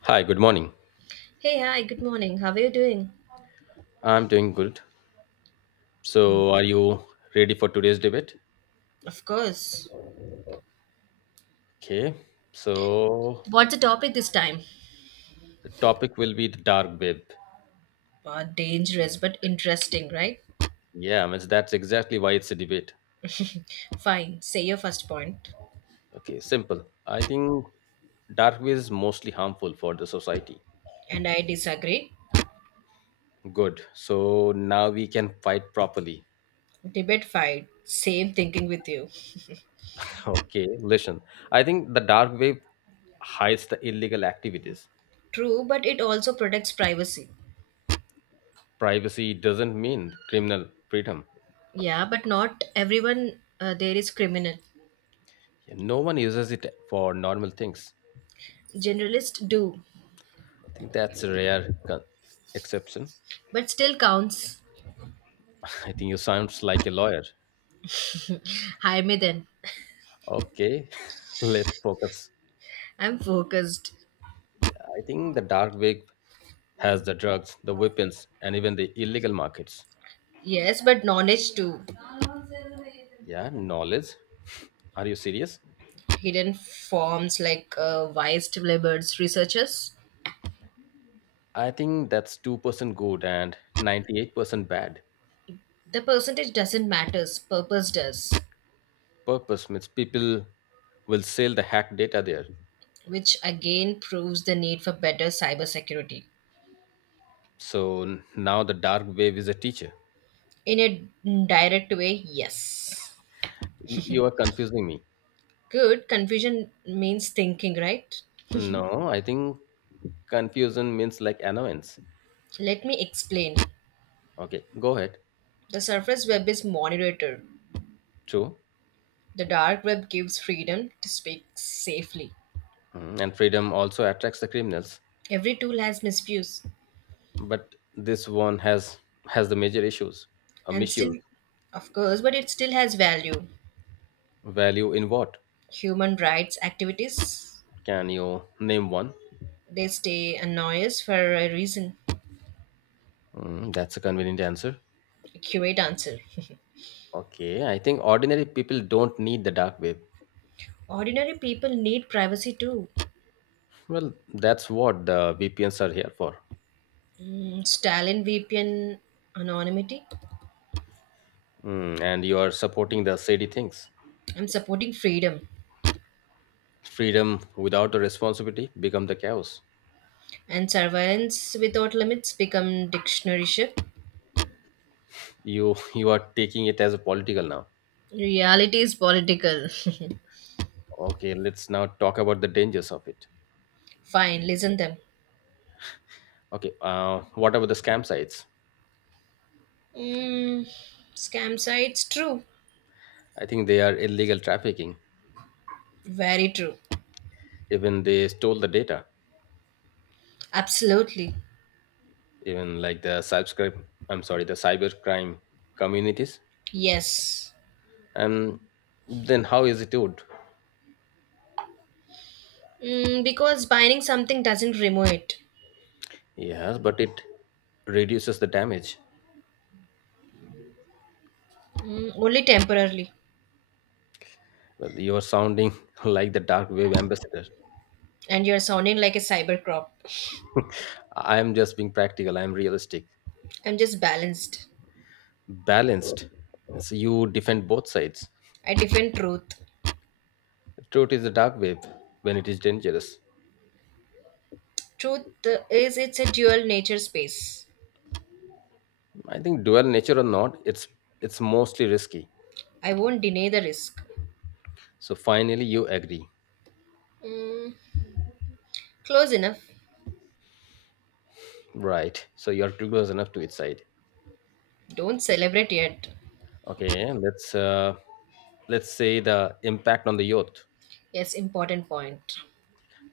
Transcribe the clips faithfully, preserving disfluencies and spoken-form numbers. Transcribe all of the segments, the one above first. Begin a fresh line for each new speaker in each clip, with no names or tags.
Hi, good morning.
Hey, hi, good morning. How are you doing?
I'm doing good. So, are you ready for today's debate?
Of course.
Okay. So,
What's the topic this time?
the topic will be the dark web.
Uh, dangerous but interesting, right?
Yeah, I mean, that's exactly why it's a debate.
Fine, say your first point.
Okay, simple. I think dark web is mostly harmful for the society.
And I disagree.
Good. So, now we can fight properly.
Debate fight. Same thinking with you.
Okay, listen. I think the dark web hides the illegal activities.
True, but it also protects privacy.
Privacy doesn't mean criminal freedom.
Yeah, but not everyone uh, there is criminal.
Yeah, no one uses it for normal things.
Generalists do,
I think that's a rare con- exception.
but still counts.
I think you sounds like a lawyer.
Hi, me then.
Okay, let's focus.
I'm focused.
I think the dark web has the drugs, the weapons, and even the illegal markets.
Yes, but knowledge too.
Yeah, knowledge. Are you serious?
Hidden forms like uh, wise labors, researchers.
I think that's two percent good and ninety-eight percent bad.
The percentage doesn't matter, purpose does,
Purpose means people will sell the hacked data there.
which again proves the need for better cybersecurity.
So n- now the dark web is a teacher.
In a direct way, yes.
You, you are confusing me.
Good, confusion means thinking, right?
No, I think confusion means like annoyance.
Let me explain.
Okay, go ahead.
The surface web is monitored.
True,
The dark web gives freedom to speak safely.
mm, and freedom also attracts the criminals.
Every tool has misuse,
But this one has has the major issues. A
and still,
misuse
of course, but it still has value.
value in what?
Human rights activities,
Can you name one?
they stay annoyed for a reason.
Mm, that's a convenient answer.
Accurate answer.
Okay, I think ordinary people don't need the dark web.
Ordinary people need privacy too.
Well, that's what the V P Ns are here for.
Mm, Stalin V P N anonymity.
Mm, and you are supporting the shady things.
I'm supporting freedom
Freedom without the responsibility become the chaos.
and surveillance without limits become dictionary ship.
You you are taking it as a political now.
Reality is political.
Okay, let's now talk about the dangers of it.
Fine, listen them.
Okay, uh, what about the scam sites?
Mm, scam sites, true.
I think they are illegal trafficking.
Very true.
Even they stole the data.
Absolutely.
Even like the subscribe, I'm sorry, the cybercrime communities.
Yes.
And then how is it good?
Mm, because buying something doesn't remove it.
Yes, but it reduces the damage.
Mm, only temporarily.
Well, you are sounding like the dark web ambassador.
And you're sounding like a cyber crop.
I am just being practical. I am realistic,
I'm just balanced.
balanced. So you defend both sides.
I defend truth.
The truth is the dark web when it is dangerous.
Truth is, it's a dual nature space.
I think dual nature or not, it's it's mostly risky.
I won't deny the risk.
So finally, you agree,
Close enough.
right? So you're too close enough to its side.
Don't celebrate yet.
Okay, let's uh, let's say the impact on the youth.
Yes, important point.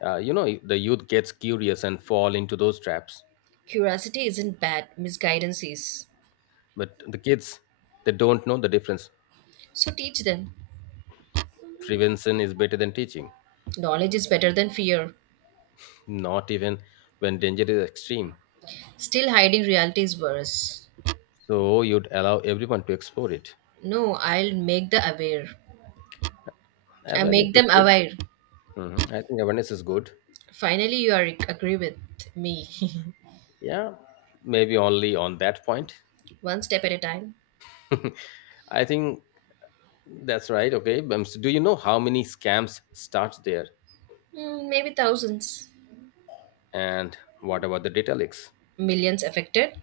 Uh, you know, the youth gets curious and fall into those traps,
Curiosity isn't bad, misguidance is.
but the kids they don't know the difference.
So teach them.
Prevention is better than teaching,
Knowledge is better than fear.
not even when danger is extreme.
Still hiding reality is worse.
So you'd allow everyone to explore it.
No, I'll make the aware. I make
Awareness is
them
good.
aware.
Mhm. I think awareness is good.
Finally, you are agree with me.
Yeah, maybe only on that point.
One step at a time.
I think that's right. Okay. Um, so do you know how many scams starts there?
Mm, maybe thousands.
And what about the data leaks?
Millions affected.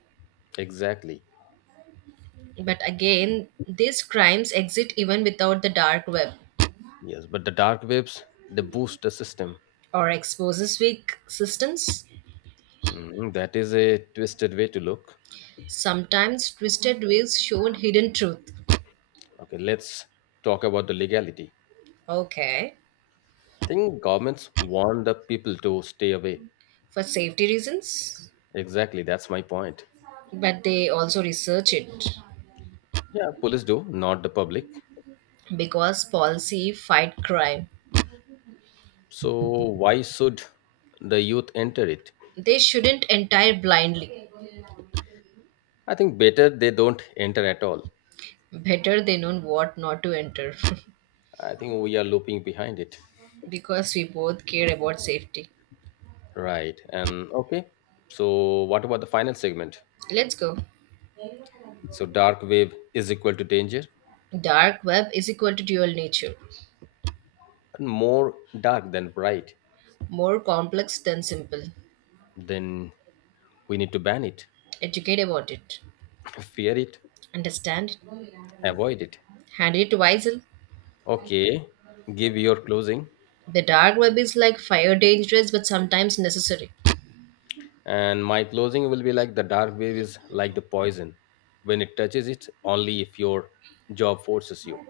Exactly.
But again, these crimes exist even without the dark web
Yes, but the dark webs they boost the system.
or exposes weak systems.
Mhm, that is a twisted way to look.
Sometimes twisted ways show hidden truth.
Okay, let's talk about the legality.
Okay,
I think governments want the people to stay away.
for safety reasons,
Exactly, that's my point.
but they also research it
Yeah, police do, not the public.
because policy fight crime.
So why should the youth enter it?
They shouldn't enter blindly.
I think better they don't enter at all.
Better they know what not to enter,
I think we are looping behind it.
because we both care about safety.
Right. And okay. So what about the final segment?
Let's go.
So dark wave is equal to danger
Dark web is equal to dual nature,
and more dark than bright.
more complex than simple.
Then we need to ban it,
Educate about it,
fear it,
understand it,
avoid it.
hand it wisely.
Okay. Give your closing.
The dark web is like fire, dangerous but sometimes necessary.
And my closing will be like the dark wave is like the poison. When it touches it, only if your job forces you.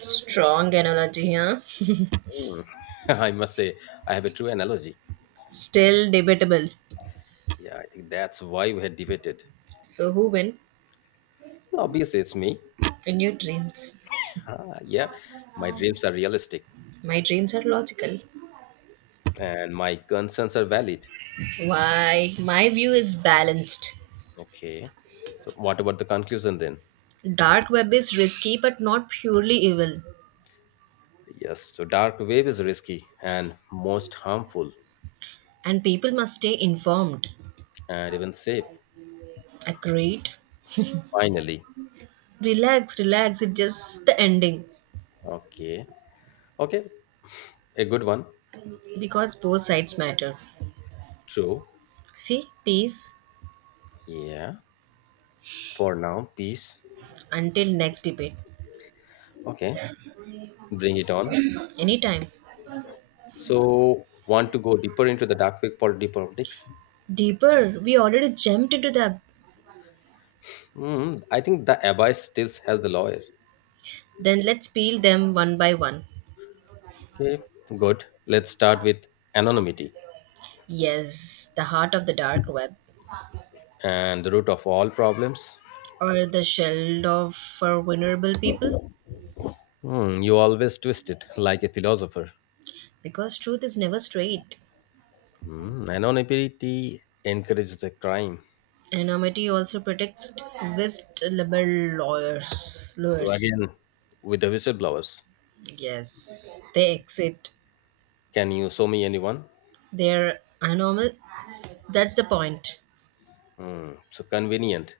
Strong analogy, huh?
Hmm. I must say, I have a true analogy.
Still debatable.
Yeah, I think that's why we had debated.
So, who win
Obviously, it's me.
in your dreams?
Ah, yeah, my dreams are realistic,
My dreams are logical.
and my concerns are valid.
Why? My view is balanced.
Okay. So, what about the conclusion then?
Dark web is risky but not purely evil,
Yes. So, dark web is risky and most harmful
and people must stay informed.
and even safe.
Agreed?
Finally.
Relax, relax. It's just the ending
Okay. Okay. A good one.
because both sides matter.
True.
See, peace.
Yeah. For now, peace.
Until next debate,
Okay. Bring it on.
anytime.
So, want to go deeper into the dark web pol- deep politics?
Deeper, we already jumped into them.
Hmm. I think the abyss still has the lawyer.
Then let's peel them one by one.
Okay. Good. Let's start with anonymity
Yes, the heart of the dark web,
and the root of all problems.
or the shell of for vulnerable people,
Hmm, you always twist it like a philosopher.
because truth is never straight.
Hmm, anonymity encourages the crime.
Anonymity also protects whistleblower lawyers.
So
lawyers.
again, with the whistleblowers,
Yes, they exit.
can you show me anyone?
They're anonymous. That's the point.
Hmm, so convenient.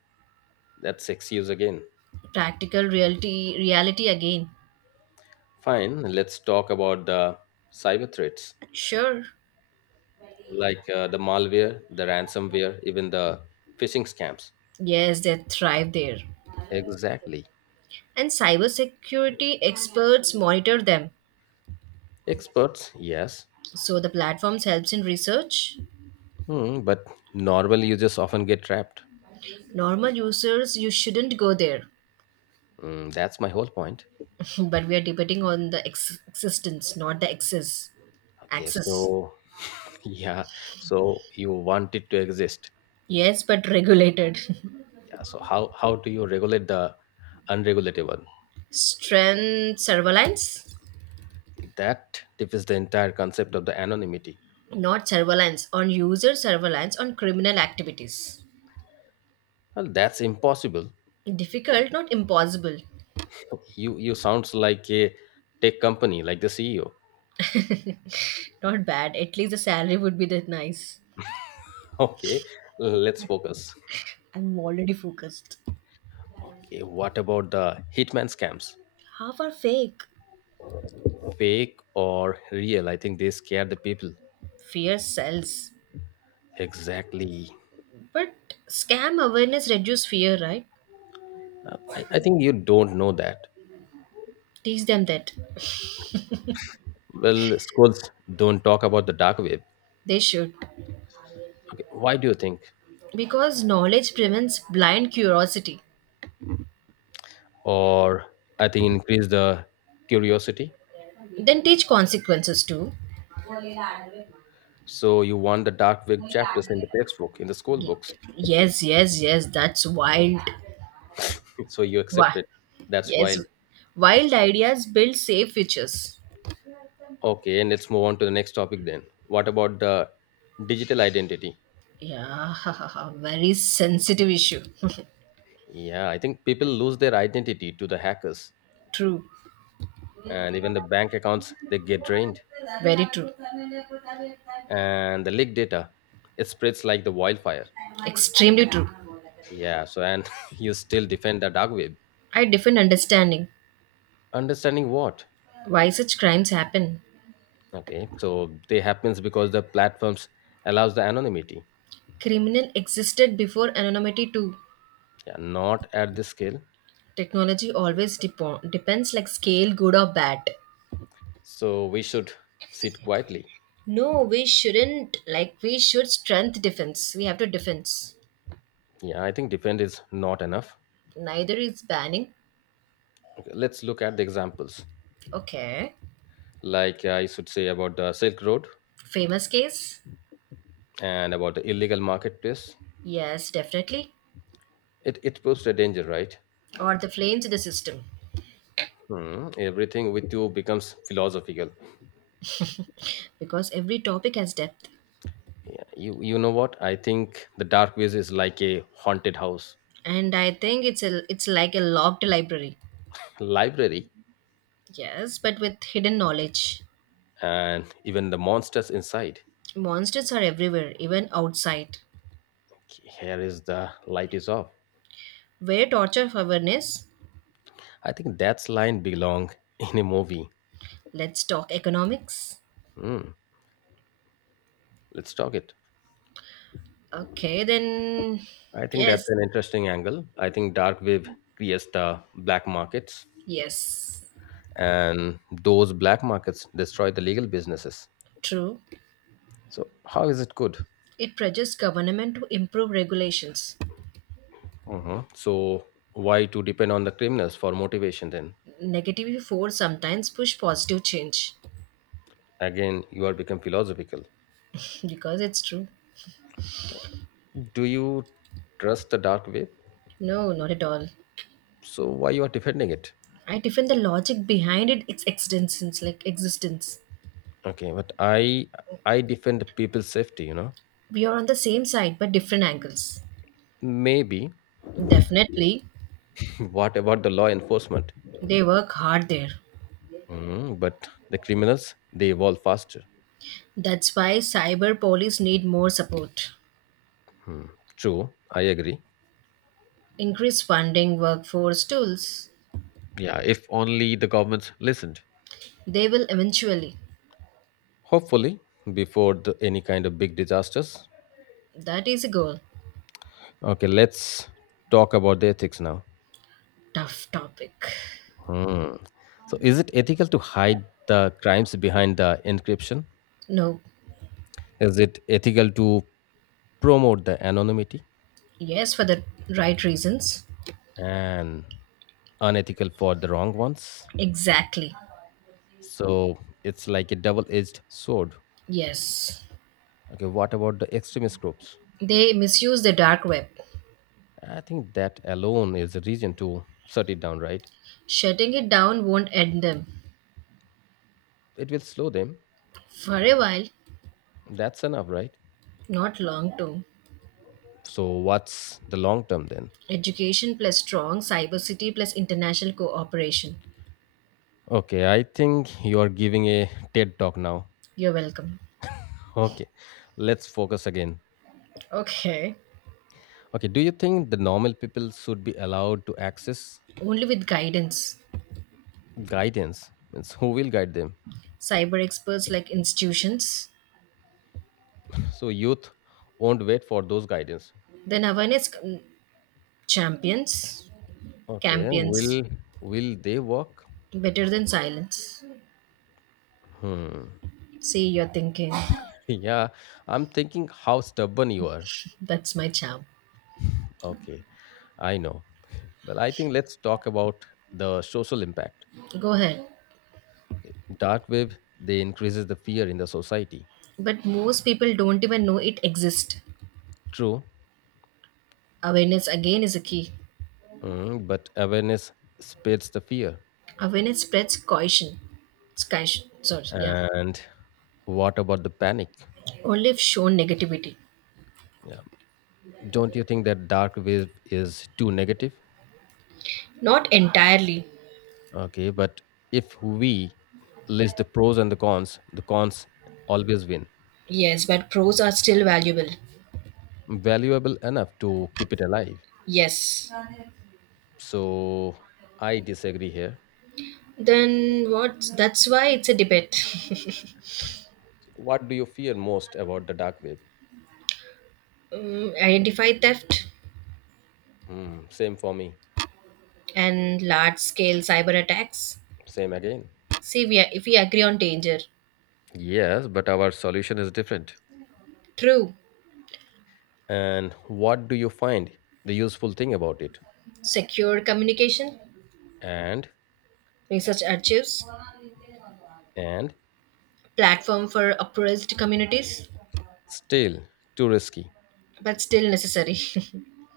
That's excuse again.
Practical reality, reality again.
Fine. Let's talk about the cyber threats,
Sure.
like uh, the malware, the ransomware, even the phishing scams.
Yes, they thrive there.
Exactly.
And cybersecurity experts monitor them.
Experts, yes.
So the platforms helps in research.
Hmm, but normal users often get trapped.
Normal users, you shouldn't go there,
Mm, that's my whole point.
but we are debating on the ex- existence, not the access.
Okay,
Access,
so yeah, so you want it to exist.
yes, but regulated.
Yeah, so how how do you regulate the unregulatable?
Strength surveillance,
That defeats the entire concept of the anonymity.
not surveillance on user surveillance on criminal activities.
Well, that's impossible.
Difficult, not impossible.
You you sounds like a tech company, like the C E O.
Not bad. At least the salary would be that nice.
Okay, let's focus.
I'm already focused.
Okay, what about the hitman scams?
Half are fake.
Fake or real? I think they scare the people.
Fear sells.
Exactly.
But scam awareness reduce fear, right?
Uh, I, I think you don't know that.
Teach them that.
Well, schools don't talk about the dark web.
They should.
Okay, why do you think?
Because knowledge prevents blind curiosity.
Or I think increase the curiosity.
Then teach consequences too.
So you want the dark web chapters in the textbook, in the school
Y-
books.
Yes, yes, yes, that's wild.
So you
Why?
accept it. That's
Yes,
wild.
wild ideas build safe futures.
Okay, and let's move on to the next topic then. What about the digital identity?
Yeah, very sensitive issue.
Yeah, I think people lose their identity to the hackers,
True,
and even the bank accounts they get drained,
very true.
and the leaked data it spreads like the wildfire.
Extremely true.
Yeah, so and you still defend the dark web.
I different understanding.
Understanding what?
Why such crimes happen?
Okay, so they happens because the platforms allows the anonymity.
Criminal existed before anonymity too.
Yeah, not at this scale.
Technology always depo- depends like scale, good or bad.
So we should sit quietly.
No, we shouldn't. Like we should strength defense. We have to defense.
Yeah, I think defend is not enough.
Neither is banning.
Okay, let's look at the examples.
Okay.
Like uh, I should say about the Silk Road
Famous case?
and about the illegal marketplace.
Yes, definitely.
It it proves the danger, right?
Or the flames in the system.
Hmm, everything with you becomes philosophical.
Because every topic has depth.
Yeah, you you know what? I think the dark ways is like a haunted house,
And I think it's a it's like a locked library.
library,
Yes, but with hidden knowledge.
and even the monsters inside.
Monsters are everywhere, even outside.
Here is the light is off.
Where torture awareness?
I think that's line belong in a movie.
Let's talk economics.
Hmm, let's talk it.
Okay, then
I think that's
yes,
an interesting angle. I think dark web creates the black markets,
yes,
and those black markets destroy the legal businesses.
true.
So how is it good?
It pressures government to improve regulations.
Mhm. So why to depend on the criminals for motivation? Then
Negative force sometimes push positive change
again, you are become philosophical.
because it's true.
Do you trust the dark web?
No, not at all.
So why you are defending it?
I defend the logic behind it, its existence, like existence.
Okay, but I I defend people's safety. You know,
We are on the same side but different angles.
maybe.
Definitely,
What about the law enforcement?
they work hard there.
Mm, but the criminals, they evolve faster.
That's why cyber police need more support.
Hmm. True, I agree.
Increase funding, workforce, tools.
Yeah, if only the governments listened.
They will eventually.
Hopefully, before the, any kind of big disasters.
That is a goal.
Okay, let's talk about the ethics now.
Tough topic.
Hmm. So, is it ethical to hide the crimes behind the encryption?
No.
Is it ethical to promote the anonymity
Yes, for the right reasons.
and unethical for the wrong ones?
Exactly.
So, it's like a double edged sword.
Yes.
Okay, what about the extremist groups?
They misuse the dark web.
I think that alone is a reason to shut it down, right?
Shutting it down won't end them.
It will slow them.
For a while,
That's enough, right?
not long term.
So, what's the long term then?
Education plus strong cyber city plus international cooperation.
Okay, I think you are giving a TED talk now.
You're welcome.
Okay, let's focus again.
Okay.
Okay, do you think the normal people should be allowed to access
Only with guidance.
guidance? Means who will guide them?
Cyber experts like institutions.
So, youth won't wait for those guidance.
Then awareness Champions,
Okay,
campions,
will will they work?
better than silence.
Hmm.
See, you're thinking,
Yeah, I'm thinking how stubborn you are.
that's my charm.
Okay, I know. Well, I think let's talk about the social impact.
Go ahead.
Okay. Dark web they increases the fear in the society.
But most people don't even know it exists.
True,
Awareness again is a key.
mm, but awareness spreads the fear.
Awareness spreads caution. It's caution, sorry, yeah.
And what about the panic?
Only if shown negativity.
Yeah, don't you think that dark web is too negative?
Not entirely.
Okay, but if we list the pros and the cons, the cons always win.
Yes, but pros are still valuable.
Valuable enough to keep it alive.
Yes.
So I disagree here.
Then what? That's why it's a debate.
What do you fear most about the dark web?
Mm, Identify theft
Mm, same for me.
and large scale cyber attacks.
Same again.
See, we, if we agree on danger,
Yes, but our solution is different.
true,
And what do you find the useful thing about it?
secure communication,
And
research archives,
and
platform for oppressed communities,
still too risky.
but still necessary.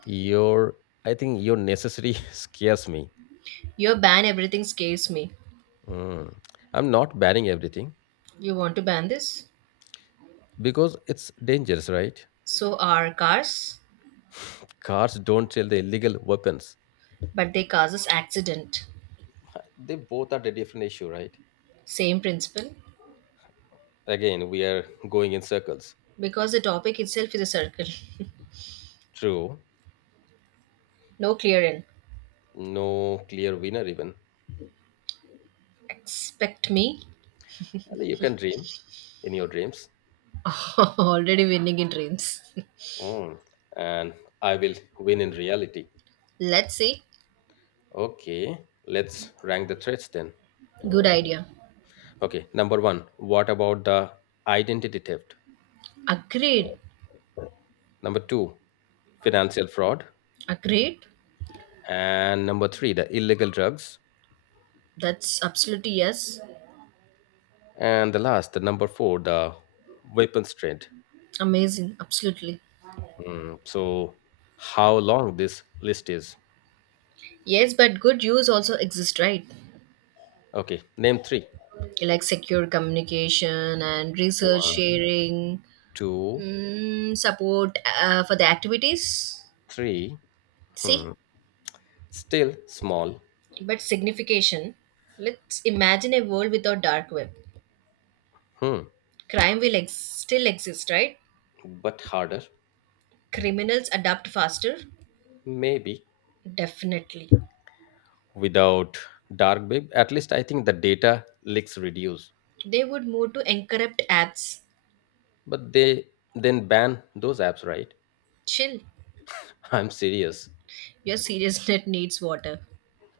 Your I think your necessity scares me.
Your ban everything scares me.
Mm. I'm not banning everything
You want to ban this?
because it's dangerous, right?
So are cars,
Cars don't sell the illegal weapons.
but they cause us accident.
They both are the different issue, right?
Same principle,
Again, we are going in circles.
because the topic itself is a circle.
True.
No clear end.
No clear winner even.
Expect me
You can dream in your dreams.
already winning in dreams.
Mm, and I will win in reality.
Let's see.
Okay, let's rank the threats then.
Good idea.
Okay, number one, what about the identity theft?
Agreed.
Number two, financial fraud.
Agreed.
And number three, the illegal drugs.
That's absolutely yes.
And the last, the number four, the weapons trade.
Amazing, absolutely.
Hmm, so, how long this list is?
Yes, but good use also exists, right?
Okay, name three.
Like secure communication and research
One,
sharing,
two,
mm, support uh, for the activities.
three.
See,
Hmm. Still small.
but signification. Let's imagine a world without dark web.
Hmm.
Crime will ex- still exist, right?
But harder.
Criminals adapt faster,
Maybe.
definitely.
Without dark web, at least I think the data leaks reduce,
They would move to encrypt apps.
but they then ban those apps, right?
Chill.
I'm serious.
Your serious net needs water.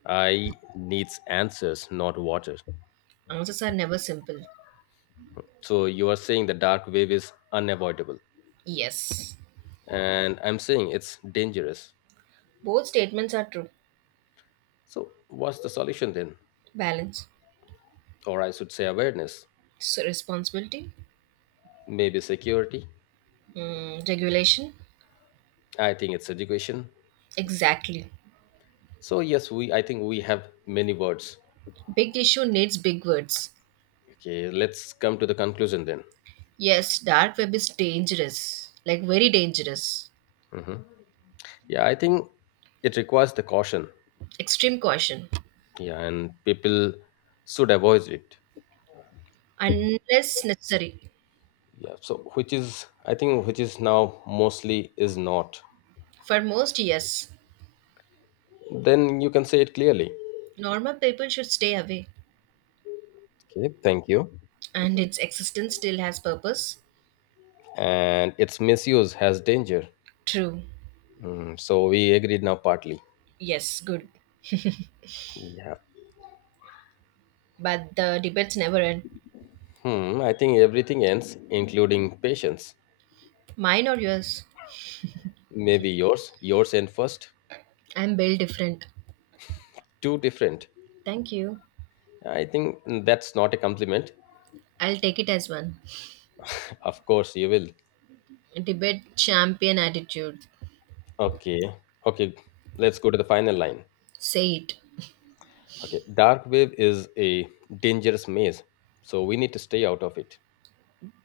I needs answers, not water.
Answers are never simple.
So you are saying the dark web is unavoidable,
Yes,
and I'm saying it's dangerous.
both statements are true.
So what's the solution then?
Balance,
Or I should say awareness,
so responsibility,
maybe security.
mm, regulation.
I think it's education.
Exactly.
So yes, we I think we have many words.
Big issue needs big words.
Okay, let's come to the conclusion then.
Yes, dark web is dangerous, like very dangerous.
Mhm. Yeah, I think it requires the caution.
Extreme caution,
Yeah, and people should avoid it.
unless necessary.
Yeah, so which is I think which is now mostly is not.
For most, yes.
Then you can say it clearly.
Normal people should stay away,
Okay, thank you.
and its existence still has purpose.
And its misuse has danger.
True.
Mm, so we agreed now partly.
Yes, good.
Yeah.
But the debates never end.
Hmm. I think everything ends, including patience.
Mine or yours?
Maybe yours. Yours end first.
I'm built different.
Two different.
Thank you.
I think that's not a compliment.
I'll take it as one.
Of course you will.
Debate champion attitude.
Okay, okay, let's go to the final line.
Say it.
Okay, dark web is a dangerous maze, so we need to stay out of it.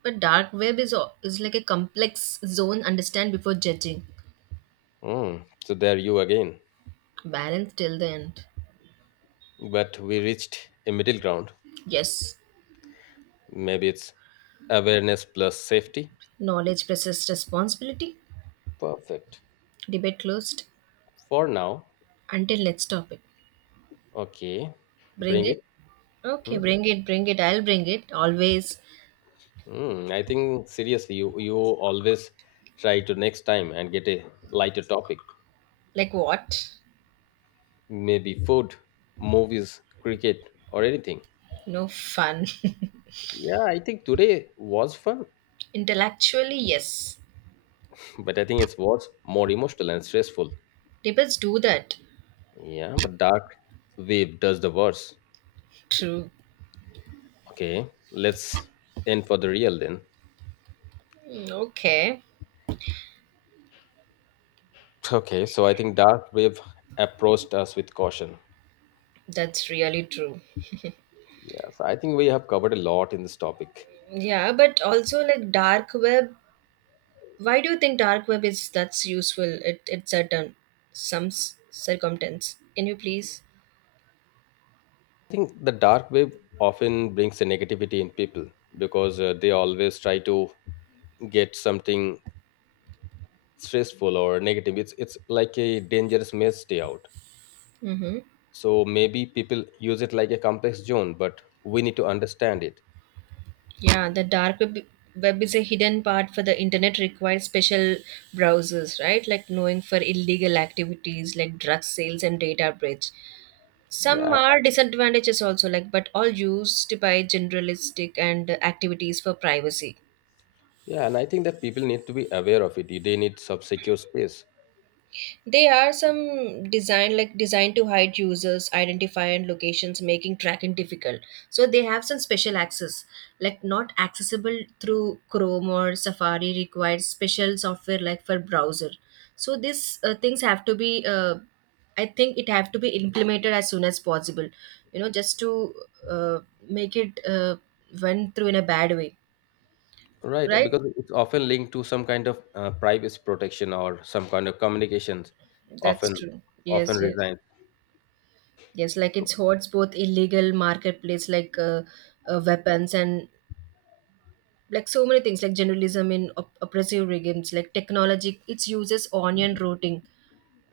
But dark web is al- is like a complex zone. Understand before judging.
Mm, so there you again.
Balance till the end.
But we reached a middle ground.
Yes.
Maybe it's awareness plus safety.
Knowledge versus responsibility.
Perfect.
Debate closed.
For now,
Until let's stop it.
okay,
Bring
bring
it.
it.
Okay,
Hmm.
bring it, bring it. I'll bring it. Always.
Mm, I think seriously, you, you always try to next time and get a lighter topic.
Like what?
Maybe food, movies, cricket, or anything.
No fun.
Yeah, I think today was fun,
Intellectually, yes.
but I think it was more emotional and stressful.
Debates do that.
Yeah, but dark wave does the worst.
True.
Okay, let's end for the real then.
Mm, okay.
Okay, so I think dark wave approached us with caution.
That's really true.
Yes, I think we have covered a lot in this topic.
Yeah, but also like dark web. Why do you think dark web is that's useful? It it's certain some s- circumstance. Can you please?
I think the dark web often brings a negativity in people because uh, they always try to get something stressful or negative. It's it's like a dangerous may stay out.
Mm-hmm.
So maybe people use it like a complex zone, but we need to understand it.
Yeah, the dark web web is a hidden part for the internet requires special browsers, right? Like knowing for illegal activities like drug sales and data breach. Some
Yeah,
are disadvantages also, like but all used by generalistic and activities for privacy.
yeah, and I think that people need to be aware of it. They need some secure space.
They are some design like designed to hide users, identify and locations, making tracking difficult. So they have some special access, like not accessible through Chrome or Safari requires special software like for browser. So these uh, things have to be, uh, I think it have to be implemented as soon as possible. You know, just to uh, make it uh, went through in a bad way,
Right,
right?
because it's often linked to some kind of uh, privacy protection or some kind of communications,
That's
often
true.
often
Yes, yes.
resign.
Yes, like it
So
hoards both illegal marketplace like uh, uh, weapons and like so many things like journalism in op- oppressive regimes like technology. It uses onion routing,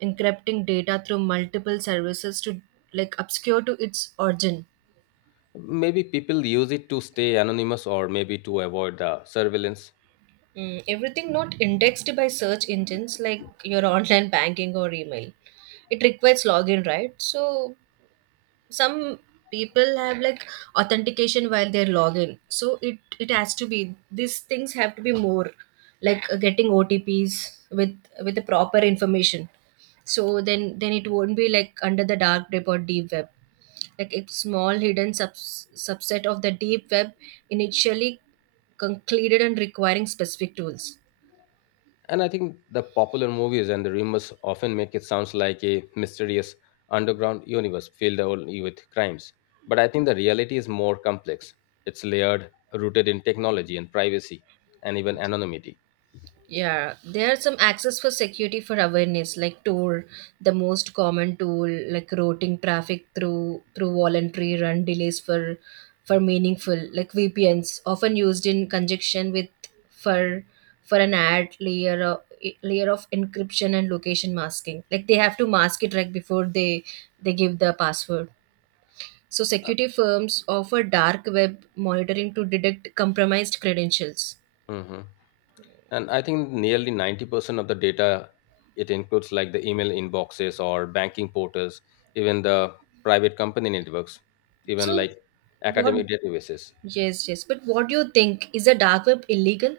encrypting data through multiple services to like obscure to its origin.
maybe people use it to stay anonymous or maybe to avoid the surveillance.
Mm, everything not indexed by search engines like your online banking or email. It requires login, right? So some people have like authentication while they're login so it it has to be these things have to be more like uh, getting otps with with the proper information so then then it won't be like under the dark web or deep web like a small hidden subs- subset of the deep web initially concluded and requiring specific tools.
And I think the popular movies and the rumors often make it sounds like a mysterious underground universe filled only with crimes. But I think the reality is more complex. It's layered, rooted in technology and privacy, and even anonymity.
Yeah, there are some access for security for awareness like tour, the most common tool like routing traffic through through voluntary run delays for for meaningful like V P Ns often used in conjunction with for for an ad layer of layer of encryption and location masking. Like they have to mask it right before they they give the password. So security firms offer dark web monitoring to detect compromised credentials.
Hmm. And I think nearly ninety percent of the data, it includes, like, the email inboxes or banking portals, even the private company networks, even
So
like
what?
academic databases.
Yes, yes. But what do you think? Is the dark web illegal?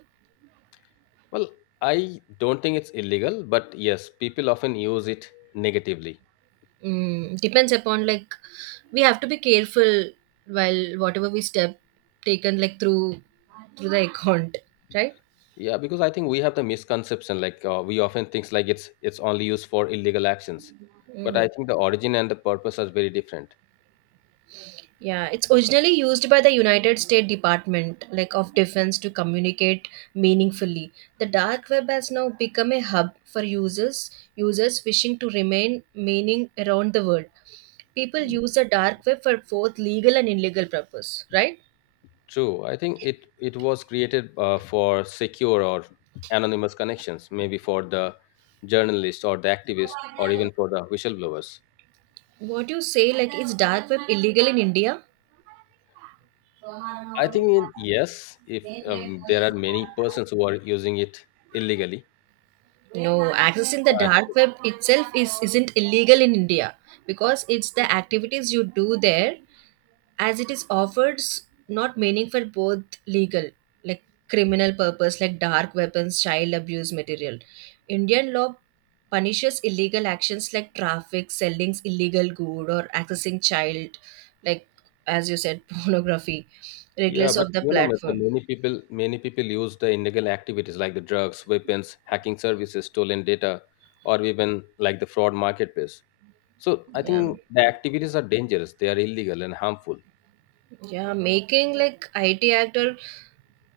Well, I don't think it's illegal, but yes, people often use it negatively.
Mm, depends upon like we have to be careful while whatever we step taken like through through the account, right?
Yeah, because I think we have the misconception like uh, we often think like it's it's only used for illegal actions. But
Mm.
I think the origin and the purpose are very different.
Yeah, it's originally used by the United States Department like of Defense to communicate meaningfully. The dark web has now become a hub for users users wishing to remain meaning around the world. People use the dark web for both legal and illegal purpose, right?
True, I think it it was created uh, for secure or anonymous connections, maybe for the journalist or the activist or even for the whistleblowers.
What you say, like, is dark web illegal in India?
I think in, yes, if um, there are many persons who are using it illegally.
No, accessing the dark web itself is isn't illegal in India because it's the activities you do there as it is offered s- not meaning for both legal like criminal purpose like dark weapons, child abuse material. Indian law punishes illegal actions like traffic, selling illegal good or accessing child like, as you said, pornography
Yeah,
regardless
but
of the
you know, but
platform.
many people many people use the illegal activities like the drugs, weapons, hacking services, stolen data, or even like the fraud marketplace. So I
Yeah.
think the activities are dangerous. They are illegal and harmful.
Yeah, making like I T actor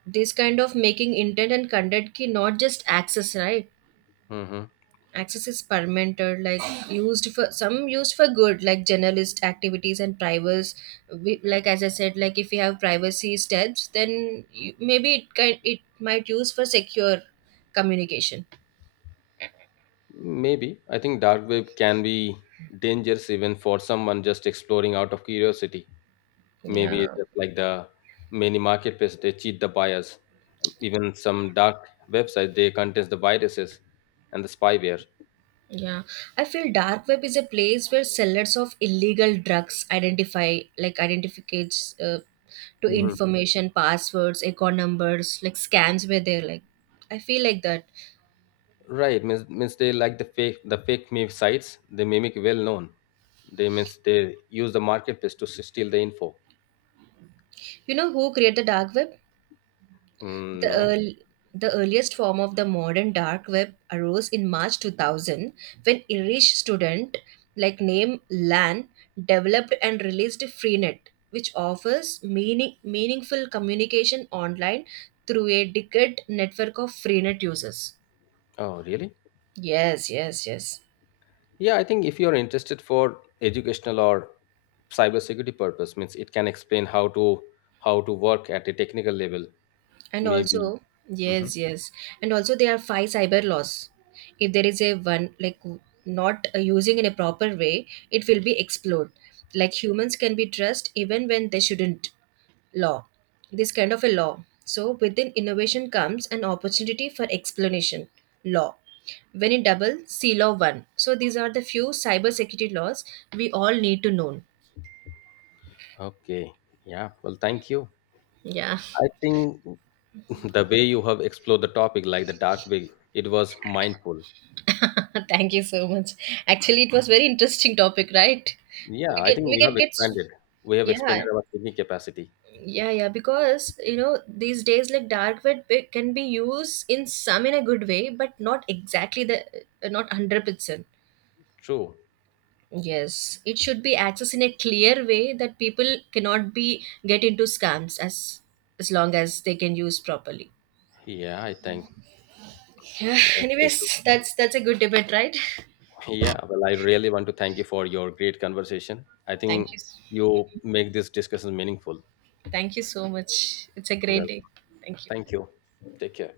this kind of making intent and content key not just access, right?
Hmm.
Access is permitted, like used for some used for good, like journalist activities and privacy. We, like as I said, like if you have privacy steps, then you, maybe it can it might use for secure communication.
Maybe I think dark web can be dangerous even for someone just exploring out of curiosity. Maybe
Yeah,
just like the many marketplaces, they cheat the buyers. Even some dark websites, they contains the viruses and the spyware.
yeah, I feel dark web is a place where sellers of illegal drugs identify like identificates uh, to information, passwords, account numbers, like scams where they're like I feel like that.
Right, means means they like the fake the fake meme sites. They mimic well known. They means they use the marketplace to s- steal the info.
You know who created the dark web?
Mm,
The,
no.
earl- the earliest form of the modern dark web arose in March two thousand when Irish student like name Lan developed and released Freenet, which offers meaning, meaningful communication online through a decade network of Freenet users.
Oh, really?
Yes, yes, yes.
Yeah, I think if you are interested for educational or cybersecurity purpose, means it can explain how to how to work at a technical level.
And
Maybe.
also,
Mhm.
yes, yes. And also, there are five cyber laws. If there is a one, like w- not uh, using in a proper way, it will be explored. Like humans can be trusted even when they shouldn't. Law. This kind of a law. So, within innovation comes an opportunity for explanation. Law. When in double, C law one. So, these are the few cyber security laws we all need to know.
Okay. Yeah. Well, thank you.
Yeah.
I think the way you have explored the topic, like the dark way, it was mindful.
Thank you so much. Actually, it was very interesting topic, right?
Yeah,
We
I
can
think
we
we
can
have
get s-
expanded. We have expanded
yeah,
our thinking capacity.
yeah, yeah, because you know these days like dark web be- can be used in some in a good way, but not exactly the uh, not one hundred percent.
True.
Yes, it should be accessed in a clear way that people cannot be get into scams as as long as they can use properly.
Yeah, I think.
Yeah,
Yeah, so true.
anyways, that's that's a good debate, right?
Yeah, well, I really want to thank you for your great conversation. I
Thank
think
you.
you make this discussion meaningful.
Thank you so much. It's a great
Well,
day. Thank you.
thank you. Take care.